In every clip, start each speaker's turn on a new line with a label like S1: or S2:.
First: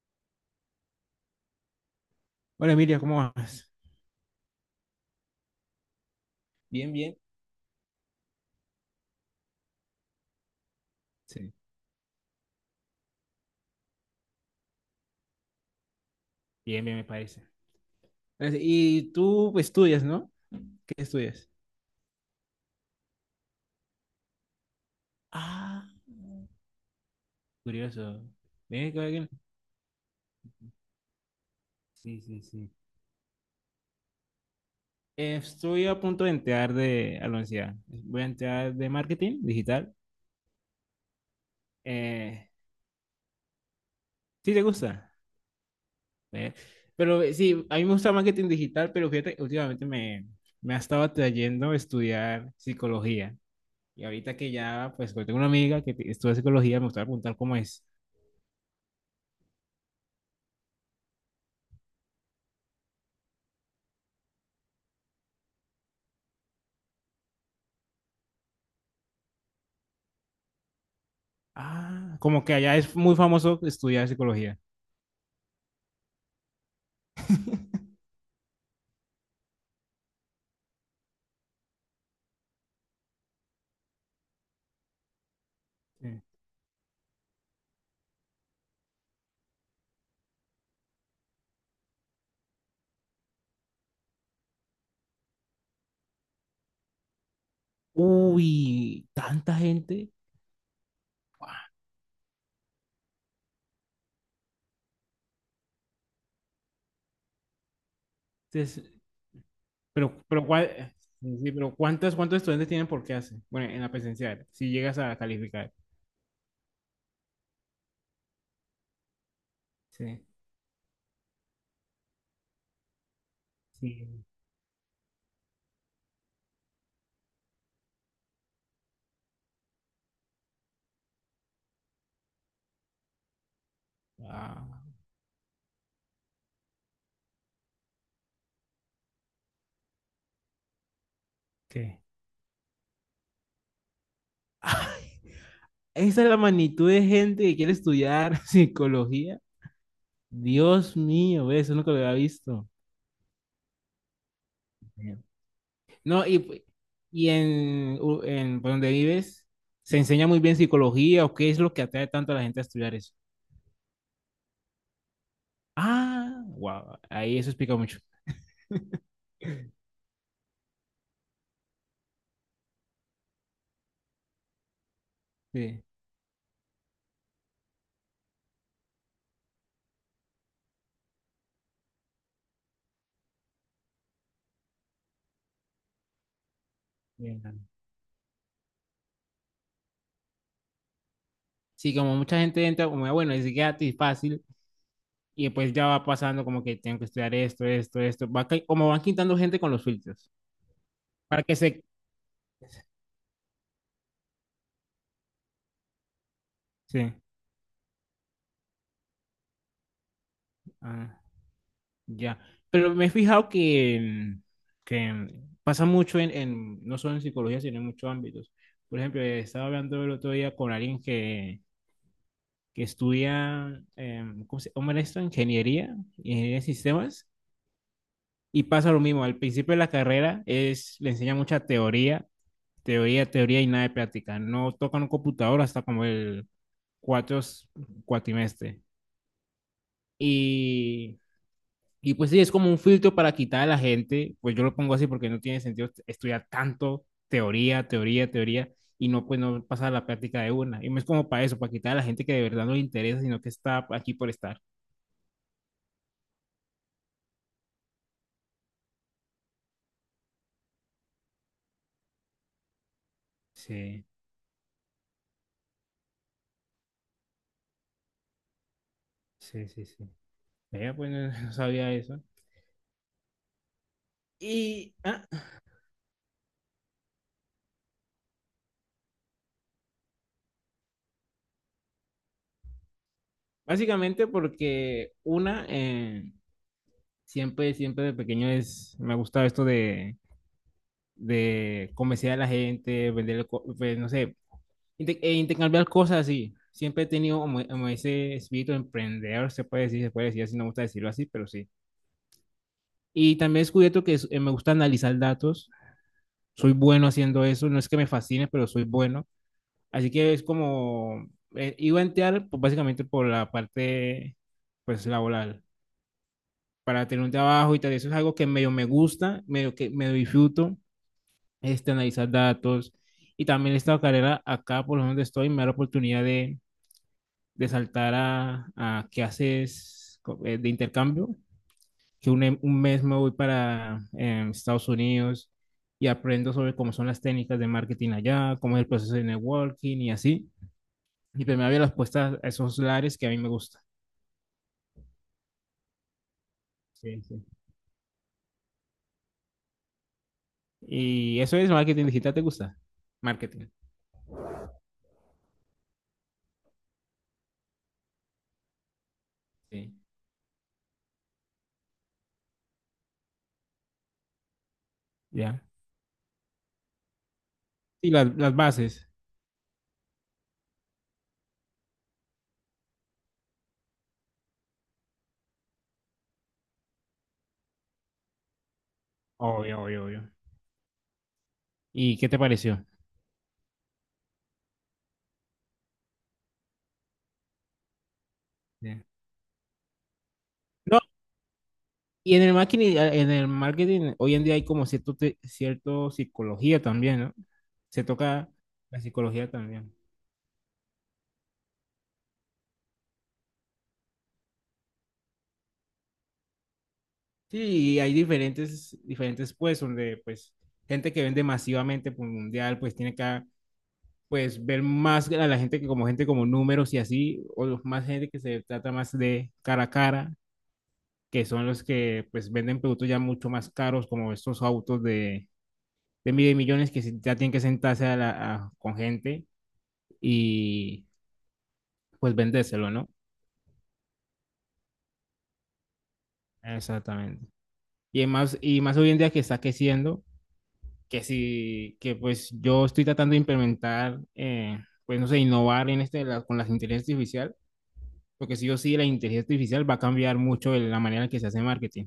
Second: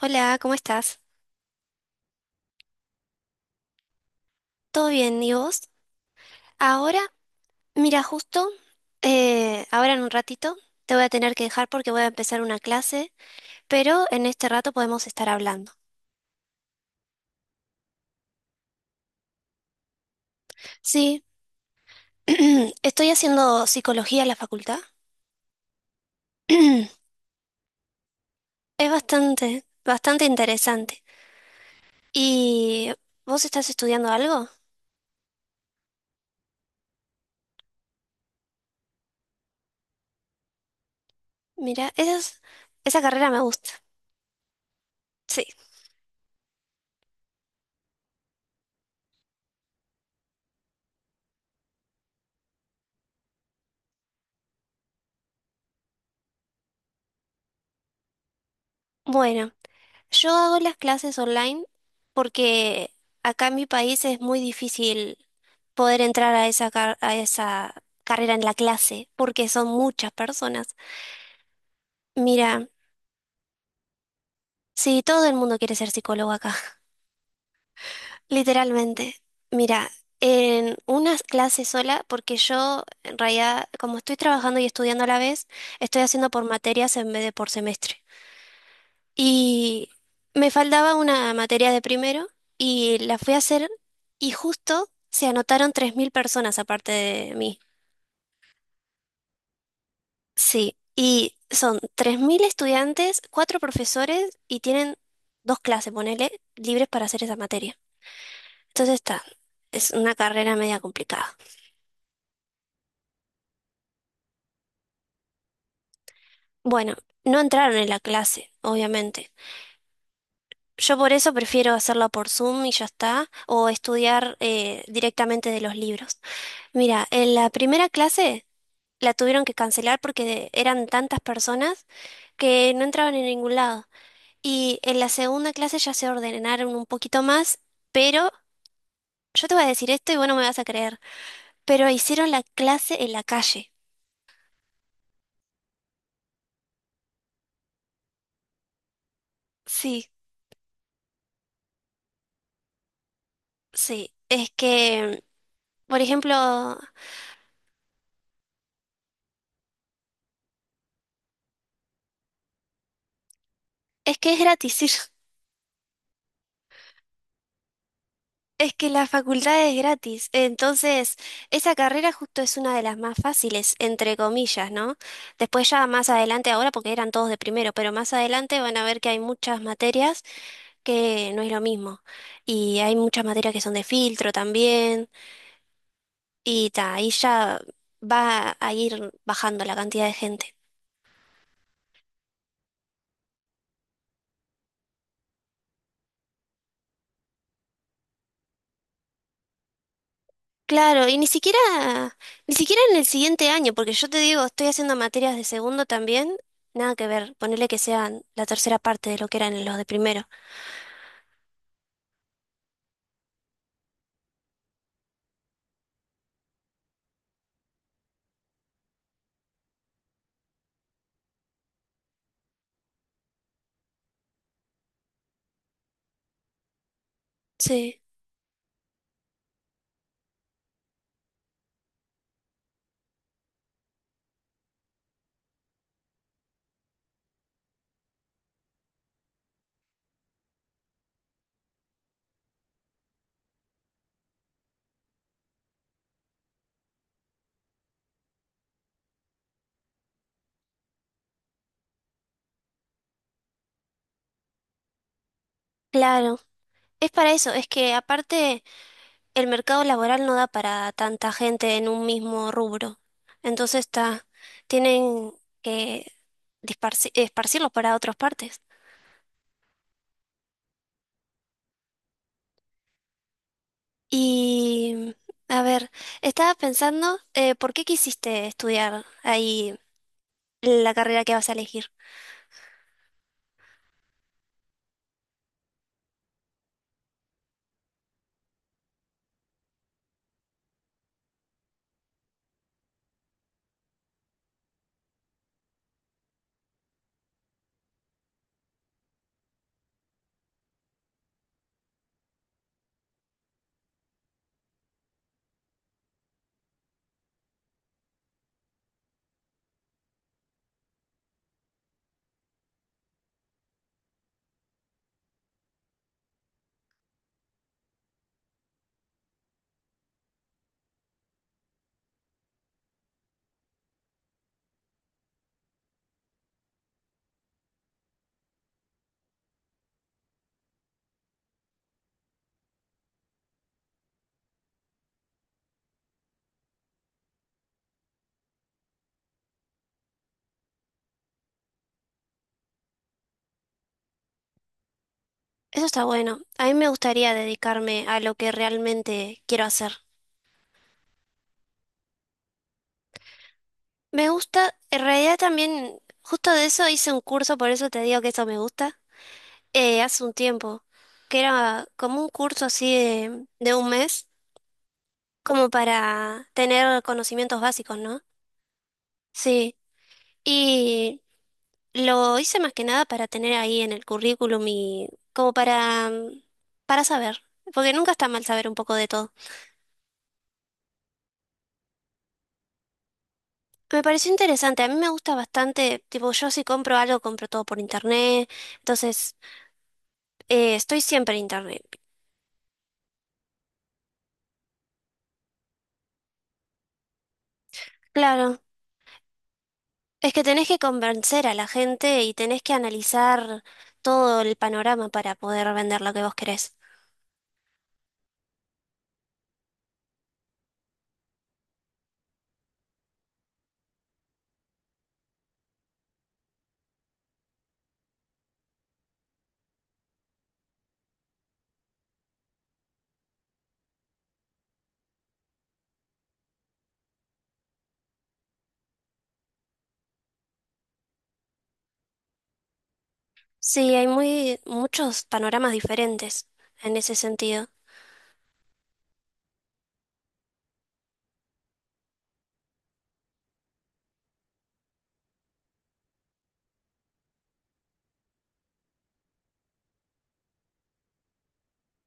S1: Hola, ¿cómo estás?
S2: Hola Emilia, ¿cómo vas?
S1: ¿Todo bien? ¿Y vos?
S2: Bien,
S1: Ahora,
S2: bien.
S1: mira, justo, ahora en un ratito te voy a tener que
S2: Sí.
S1: dejar porque voy a empezar una clase, pero en este rato podemos estar hablando.
S2: Bien, bien, me parece. Gracias. Y tú estudias, ¿no? ¿Qué
S1: Sí,
S2: estudias?
S1: estoy haciendo psicología en la facultad.
S2: Ah, curioso.
S1: Es
S2: Ven, que alguien-
S1: bastante, bastante interesante.
S2: Sí, sí, sí.
S1: ¿Y vos estás estudiando algo?
S2: Estoy a punto de entrar de, a la universidad. Voy a entrar de marketing digital.
S1: Mira,
S2: Eh,
S1: esa carrera me gusta.
S2: ¿Sí te gusta?
S1: Sí.
S2: Eh, pero sí, a mí me gusta marketing digital, pero fíjate, me ha estado atrayendo estudiar psicología. Y ahorita que ya, pues, tengo una amiga que te- estudia psicología, me gusta preguntar cómo es.
S1: Bueno, yo hago las clases online porque acá en mi país es muy difícil poder entrar a a esa carrera en la clase, porque son muchas personas.
S2: Ah, como que
S1: Mira,
S2: allá es muy famoso estudiar psicología.
S1: si todo el mundo quiere ser psicólogo acá, literalmente. Mira, en una clase sola, porque yo en realidad, como estoy trabajando y estudiando a la vez, estoy
S2: Sí.
S1: haciendo por materias en vez de por semestre. Y me faltaba una materia de primero y la fui a hacer y justo se anotaron 3.000 personas aparte de mí.
S2: Uy, tanta gente.
S1: Sí, y
S2: Guau.
S1: son 3.000 estudiantes, cuatro profesores y tienen dos clases, ponele, libres para hacer esa materia.
S2: Entonces,
S1: Entonces está, es
S2: pero,
S1: una
S2: pero,
S1: carrera media
S2: ¿cuál-
S1: complicada.
S2: sí, sí, pero ¿cuántos estudiantes tienen por clase? Bueno, en la presencial, si llegas a calificar.
S1: Bueno, no entraron en la clase, obviamente.
S2: Sí.
S1: Yo por eso prefiero hacerla por Zoom y ya está, o
S2: Sí.
S1: estudiar directamente de los libros. Mira, en la primera clase la tuvieron que cancelar porque eran tantas personas que no entraban en ningún lado.
S2: Ah,
S1: Y en la segunda clase ya se ordenaron un poquito más, pero yo te voy a decir esto y bueno me vas a creer. Pero
S2: ¿qué?
S1: hicieron la clase en la calle.
S2: Ay, esa es la magnitud de gente que quiere estudiar psicología.
S1: Sí,
S2: Dios mío, ve, eso nunca lo había visto.
S1: sí. Es que, por
S2: No,
S1: ejemplo,
S2: u- en por donde vives, ¿se enseña muy bien psicología o qué es lo que atrae tanto a la gente a estudiar eso?
S1: es que es gratis ir.
S2: Ah, wow, ahí eso explica mucho.
S1: Es que la facultad es gratis. Entonces, esa carrera justo es una de las más fáciles, entre comillas, ¿no? Después
S2: Sí,
S1: ya más adelante, ahora porque eran todos de primero, pero más adelante van a ver que hay muchas materias que no es lo mismo. Y hay muchas materias que son de filtro también. Y ta, ahí ya
S2: bien.
S1: va a ir bajando la cantidad de gente.
S2: Sí, como mucha gente entra como, bueno, es gratis, fácil, y pues ya va pasando como que tengo que estudiar esto, esto, esto, va ca- como van quitando gente con los filtros,
S1: Claro, y ni
S2: para que
S1: siquiera,
S2: se...
S1: ni siquiera en el siguiente año, porque yo te digo, estoy haciendo materias de segundo también, nada que
S2: Sí.
S1: ver, ponerle que sean la tercera parte de lo que eran los de primero.
S2: Ah. Ya, pero me he fijado que en- pasa mucho no solo en psicología, sino en muchos ámbitos. Por ejemplo, estaba hablando el otro día con alguien que estudia, ¿cómo se llama esto? Ingeniería, ingeniería de sistemas,
S1: Sí,
S2: y pasa lo mismo. Al principio de la carrera es, le enseña mucha teoría, teoría, teoría y nada de práctica. No tocan un computador hasta como el cuatro cuatrimestre. Y pues sí, es como un filtro para quitar a la gente, pues yo lo pongo así porque no tiene sentido estudiar tanto teoría, teoría, teoría, y no, pues no pasar a la práctica de una. Y no es como para eso, para quitar a la gente que de verdad no le interesa, sino que está aquí por estar.
S1: claro. Es para eso, es que aparte el mercado laboral no da para tanta gente en un mismo rubro. Entonces
S2: Sí,
S1: está, tienen que esparcirlos para otras partes.
S2: sí, sí, sí. Vea, pues no, no sabía eso. Y
S1: Y,
S2: ah,
S1: a ver, estaba pensando, ¿por qué quisiste estudiar ahí la carrera que vas a elegir?
S2: básicamente porque una, siempre, siempre de pequeño es, me ha gustado esto de convencer a la gente, vender, no sé, inter- e intercambiar cosas así. Siempre he tenido como, como ese espíritu de emprender se puede decir así, no me gusta decirlo así, pero sí. Y también he descubierto que es- me gusta analizar datos, soy bueno haciendo eso, no es que me fascine, pero soy bueno. Así que es como, iba a entrar pues, básicamente por la parte pues laboral, para tener un trabajo y tal, eso es algo que medio me gusta, medio que medio disfruto este, analizar datos. Y también esta carrera acá, por donde estoy, me da la oportunidad de saltar a clases co- de intercambio, que un, em- un mes me voy para Estados Unidos y aprendo sobre cómo son las técnicas de marketing allá, cómo es el proceso de networking y así. Y pues me abre las puertas a esos lares que a mí me gusta.
S1: Eso está bueno. A mí me
S2: Sí,
S1: gustaría
S2: sí.
S1: dedicarme a lo que realmente quiero hacer.
S2: Y eso es marketing digital, ¿te gusta? Marketing.
S1: Me gusta, en realidad también, justo de eso hice un curso, por eso te digo que eso me gusta,
S2: Sí.
S1: hace un tiempo, que era como un curso así de un mes,
S2: Ya.
S1: como para tener conocimientos básicos,
S2: Y
S1: ¿no?
S2: las bases.
S1: Sí. Y lo hice más que nada para tener ahí en el currículum y como para, para saber, porque nunca está mal saber un poco de todo.
S2: Obvio, obvio, obvio. ¿Y qué te pareció?
S1: Me pareció interesante, a mí me gusta bastante, tipo yo si compro algo, compro todo por internet, entonces
S2: No,
S1: estoy siempre en internet.
S2: y en el marketing hoy en día hay como cierto, te- cierto psicología también, ¿no? Se toca
S1: Claro,
S2: la psicología también.
S1: es que tenés que convencer a la gente y tenés que analizar todo el panorama para poder vender lo que vos querés.
S2: Sí, y hay diferentes, diferentes pues, donde pues gente que vende masivamente por mundial, pues tiene que pues ver más a la gente que como gente como números y así, o los más gente que se trata más de cara a cara, que son los que pues venden productos ya mucho más caros, como estos autos de mil millones que se- ya tienen que sentarse a la- a- con gente pues vendéselo, ¿no?
S1: Sí, hay muy muchos panoramas diferentes en ese
S2: Exactamente.
S1: sentido.
S2: Y más hoy en día que está creciendo, que si, que pues yo estoy tratando de implementar, pues no sé, innovar en este, la- con la inteligencia artificial, porque sí o sí la inteligencia artificial va a cambiar mucho el- la manera en que se hace marketing.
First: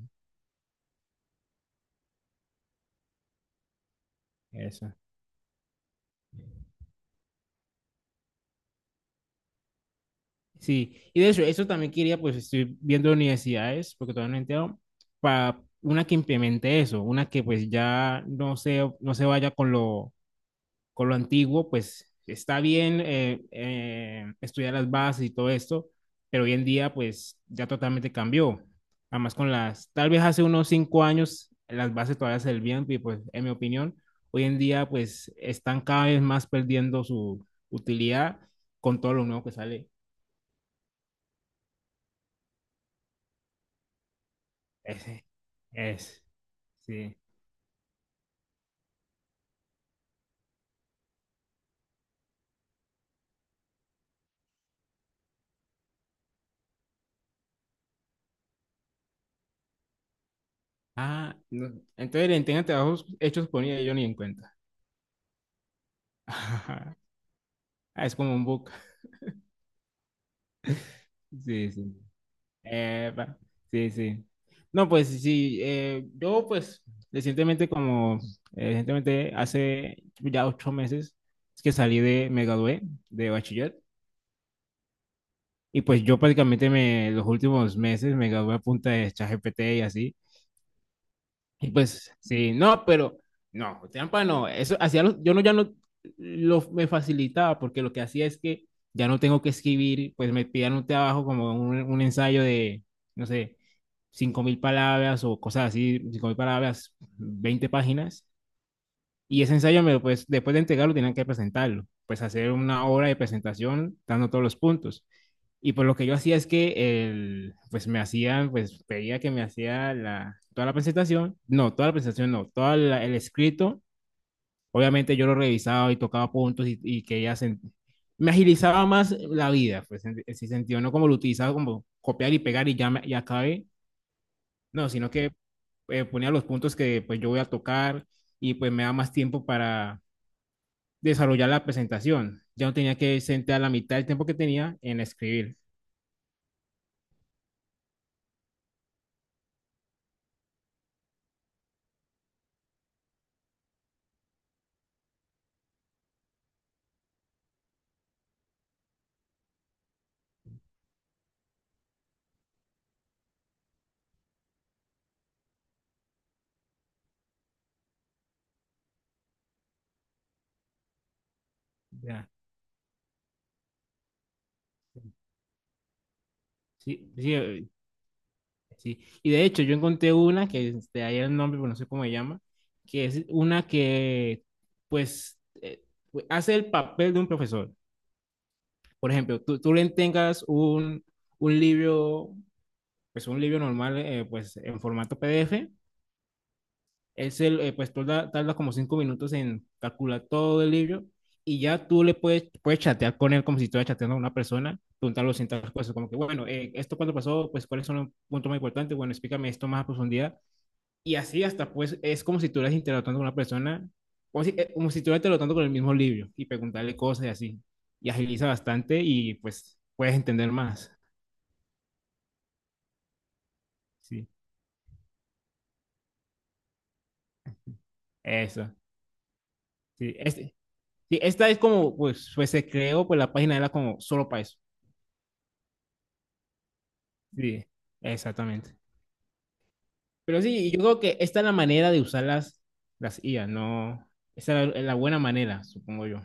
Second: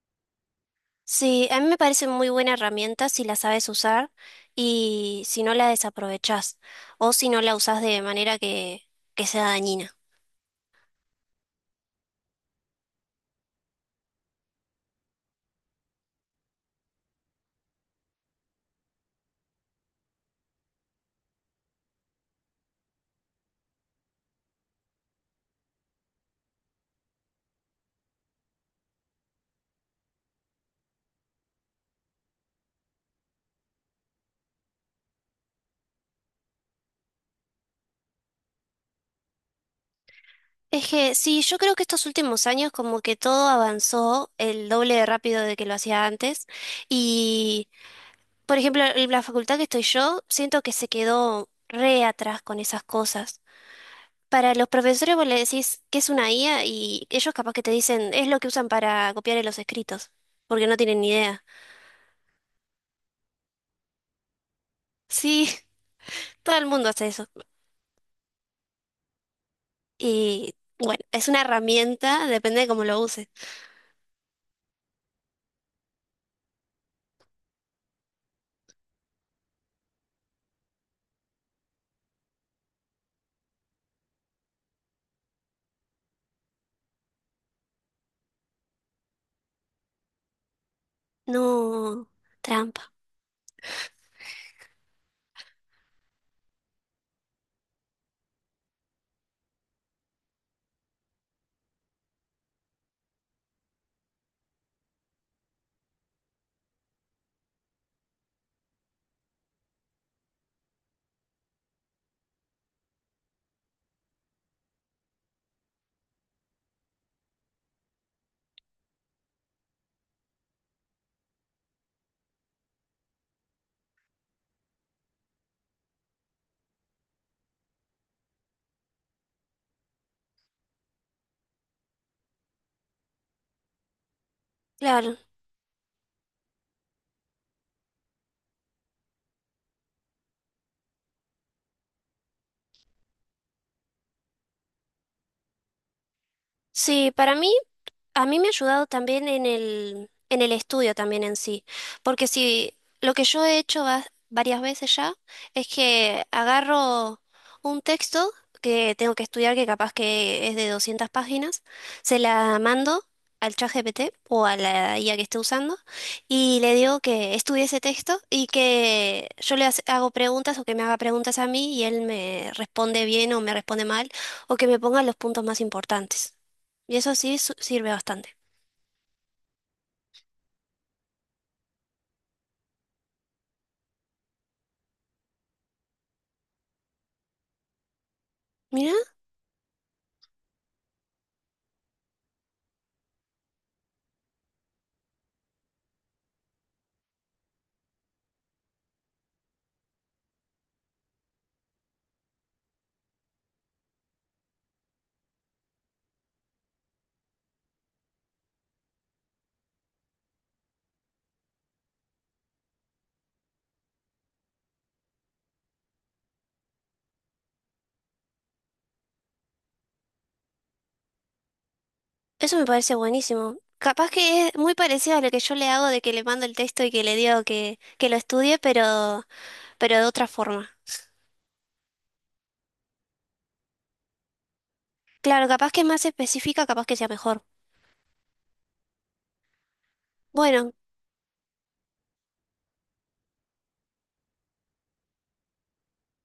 S1: Sí, a mí me parece muy buena herramienta si la sabes usar
S2: Eso.
S1: y si no la desaprovechás o si no la usás de manera que sea dañina.
S2: Sí, y de hecho, eso también quería, pues estoy viendo universidades, porque todavía no he enterado, para una que implemente eso, una que pues ya no se vaya con lo antiguo, pues está bien estudiar las bases y todo esto, pero hoy en día pues ya totalmente cambió. Además con las, tal vez hace unos 5 años las bases todavía se servían y pues en mi opinión, hoy en día pues están cada vez más perdiendo su utilidad con todo lo nuevo que sale.
S1: Es que sí, yo creo que estos últimos años como que todo avanzó el doble de
S2: Ese,
S1: rápido de que lo hacía
S2: es,
S1: antes
S2: sí.
S1: y, por ejemplo, en la facultad que estoy yo, siento que se quedó re atrás con esas cosas. Para los profesores vos le decís que es una IA y ellos capaz que te dicen es lo que usan para copiar en los escritos, porque no tienen ni
S2: Ah,
S1: idea.
S2: no, entonces el entrega trabajos hechos por ella yo ni en cuenta.
S1: Sí, todo el mundo hace eso.
S2: Ah, es como un book.
S1: Y bueno, es una
S2: Sí, sí.
S1: herramienta, depende de cómo lo uses.
S2: Epa, sí, sí. No, pues sí, yo pues recientemente como, recientemente hace ya 8 meses es que salí de, me gradué de bachiller y pues yo prácticamente me, los últimos meses me gradué a punta de ChatGPT y así. Y
S1: No,
S2: pues, sí, no,
S1: trampa.
S2: pero no, trampa no. Eso hacía los- yo no ya no lo me facilitaba porque lo que hacía es que ya no tengo que escribir, pues me pidan un trabajo como un ensayo de, no sé, 5.000 palabras o cosas así, 5.000 palabras, 20 páginas. Y ese ensayo, me lo, pues, después de entregarlo, tenían que presentarlo, pues hacer una hora de presentación dando todos los puntos. Y pues lo que yo hacía es que el, pues me hacían, pues pedía que me hacía la, toda la presentación, no, toda la presentación no, todo el escrito, obviamente yo lo revisaba y tocaba puntos y que ella se, me agilizaba más la vida, pues en ese sentido, no como lo utilizaba como copiar y pegar y ya, me- ya acabé, no, sino
S1: Claro.
S2: que ponía los puntos que pues yo voy a tocar y pues me da más tiempo para desarrollar la presentación. Ya no tenía que sentar la mitad del tiempo que tenía en escribir.
S1: Sí, para mí. A mí me ha ayudado también en el estudio también en sí, porque si lo que yo he hecho varias veces ya es que agarro un texto que tengo que estudiar, que capaz que es de 200 páginas, se la mando al ChatGPT o a la IA que esté usando y le digo que estudie ese texto y que yo le hago preguntas o que me haga preguntas a mí y él
S2: Ya.
S1: me responde bien o me responde mal o que me ponga los puntos más importantes. Y
S2: Sí,
S1: eso
S2: sí,
S1: sí sirve bastante.
S2: sí. Y de hecho, yo encontré una que este, ahí el nombre, pero no sé cómo se llama, que es una que, pues, hace el papel de un profesor.
S1: Mira,
S2: Por ejemplo, tú le tengas un libro, pues un libro normal, pues en formato PDF, es el, pues tarda, tarda como 5 minutos en calcular todo el libro y ya tú le puedes, puedes chatear con él como si estuvieras chateando a una persona, preguntarle ciertas cosas, como que, bueno, esto cuando pasó, pues cuáles son los puntos más importantes, bueno, explícame esto más a profundidad. Y así hasta, pues, es como si tú estuvieras interactuando con una persona, como si estuvieras interactuando con el mismo libro y preguntarle cosas y así. Y agiliza bastante y pues puedes entender más.
S1: eso me parece buenísimo. Capaz
S2: Sí,
S1: que es muy parecido a lo que yo le hago de que le mando el texto y que le digo que lo estudie,
S2: eso.
S1: pero de
S2: Sí,
S1: otra
S2: este,
S1: forma.
S2: sí esta es como, pues, pues se creó, pues la página era como solo para eso.
S1: Claro, capaz que es más específica, capaz que sea mejor.
S2: Sí, exactamente. Pero
S1: Bueno,
S2: sí, yo creo que esta es la manera de usarlas, las IA, ¿no? Esa es la, la buena manera, supongo yo.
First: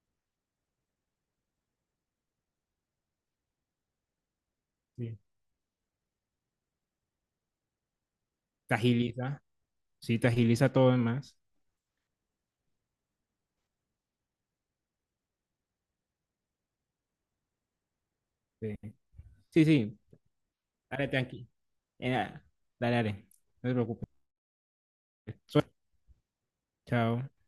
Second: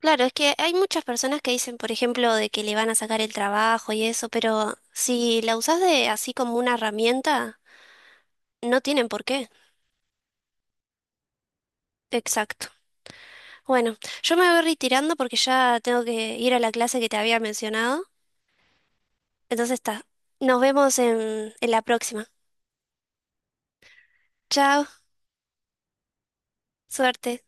S1: claro, es que hay muchas personas que dicen, por ejemplo, de que le van a sacar el trabajo y eso, pero
S2: Sí.
S1: si la usas de así como una herramienta,
S2: Te
S1: no tienen por
S2: agiliza,
S1: qué.
S2: sí, te agiliza todo en más.
S1: Exacto. Bueno, yo me voy retirando porque ya tengo que ir a la clase que te había mencionado.
S2: Sí, sí,
S1: Entonces
S2: sí,
S1: está. Nos vemos
S2: dale tranqui.
S1: en la
S2: Eh,
S1: próxima.
S2: dale, dale, no te preocupes.
S1: Chao.
S2: Chao.
S1: Suerte.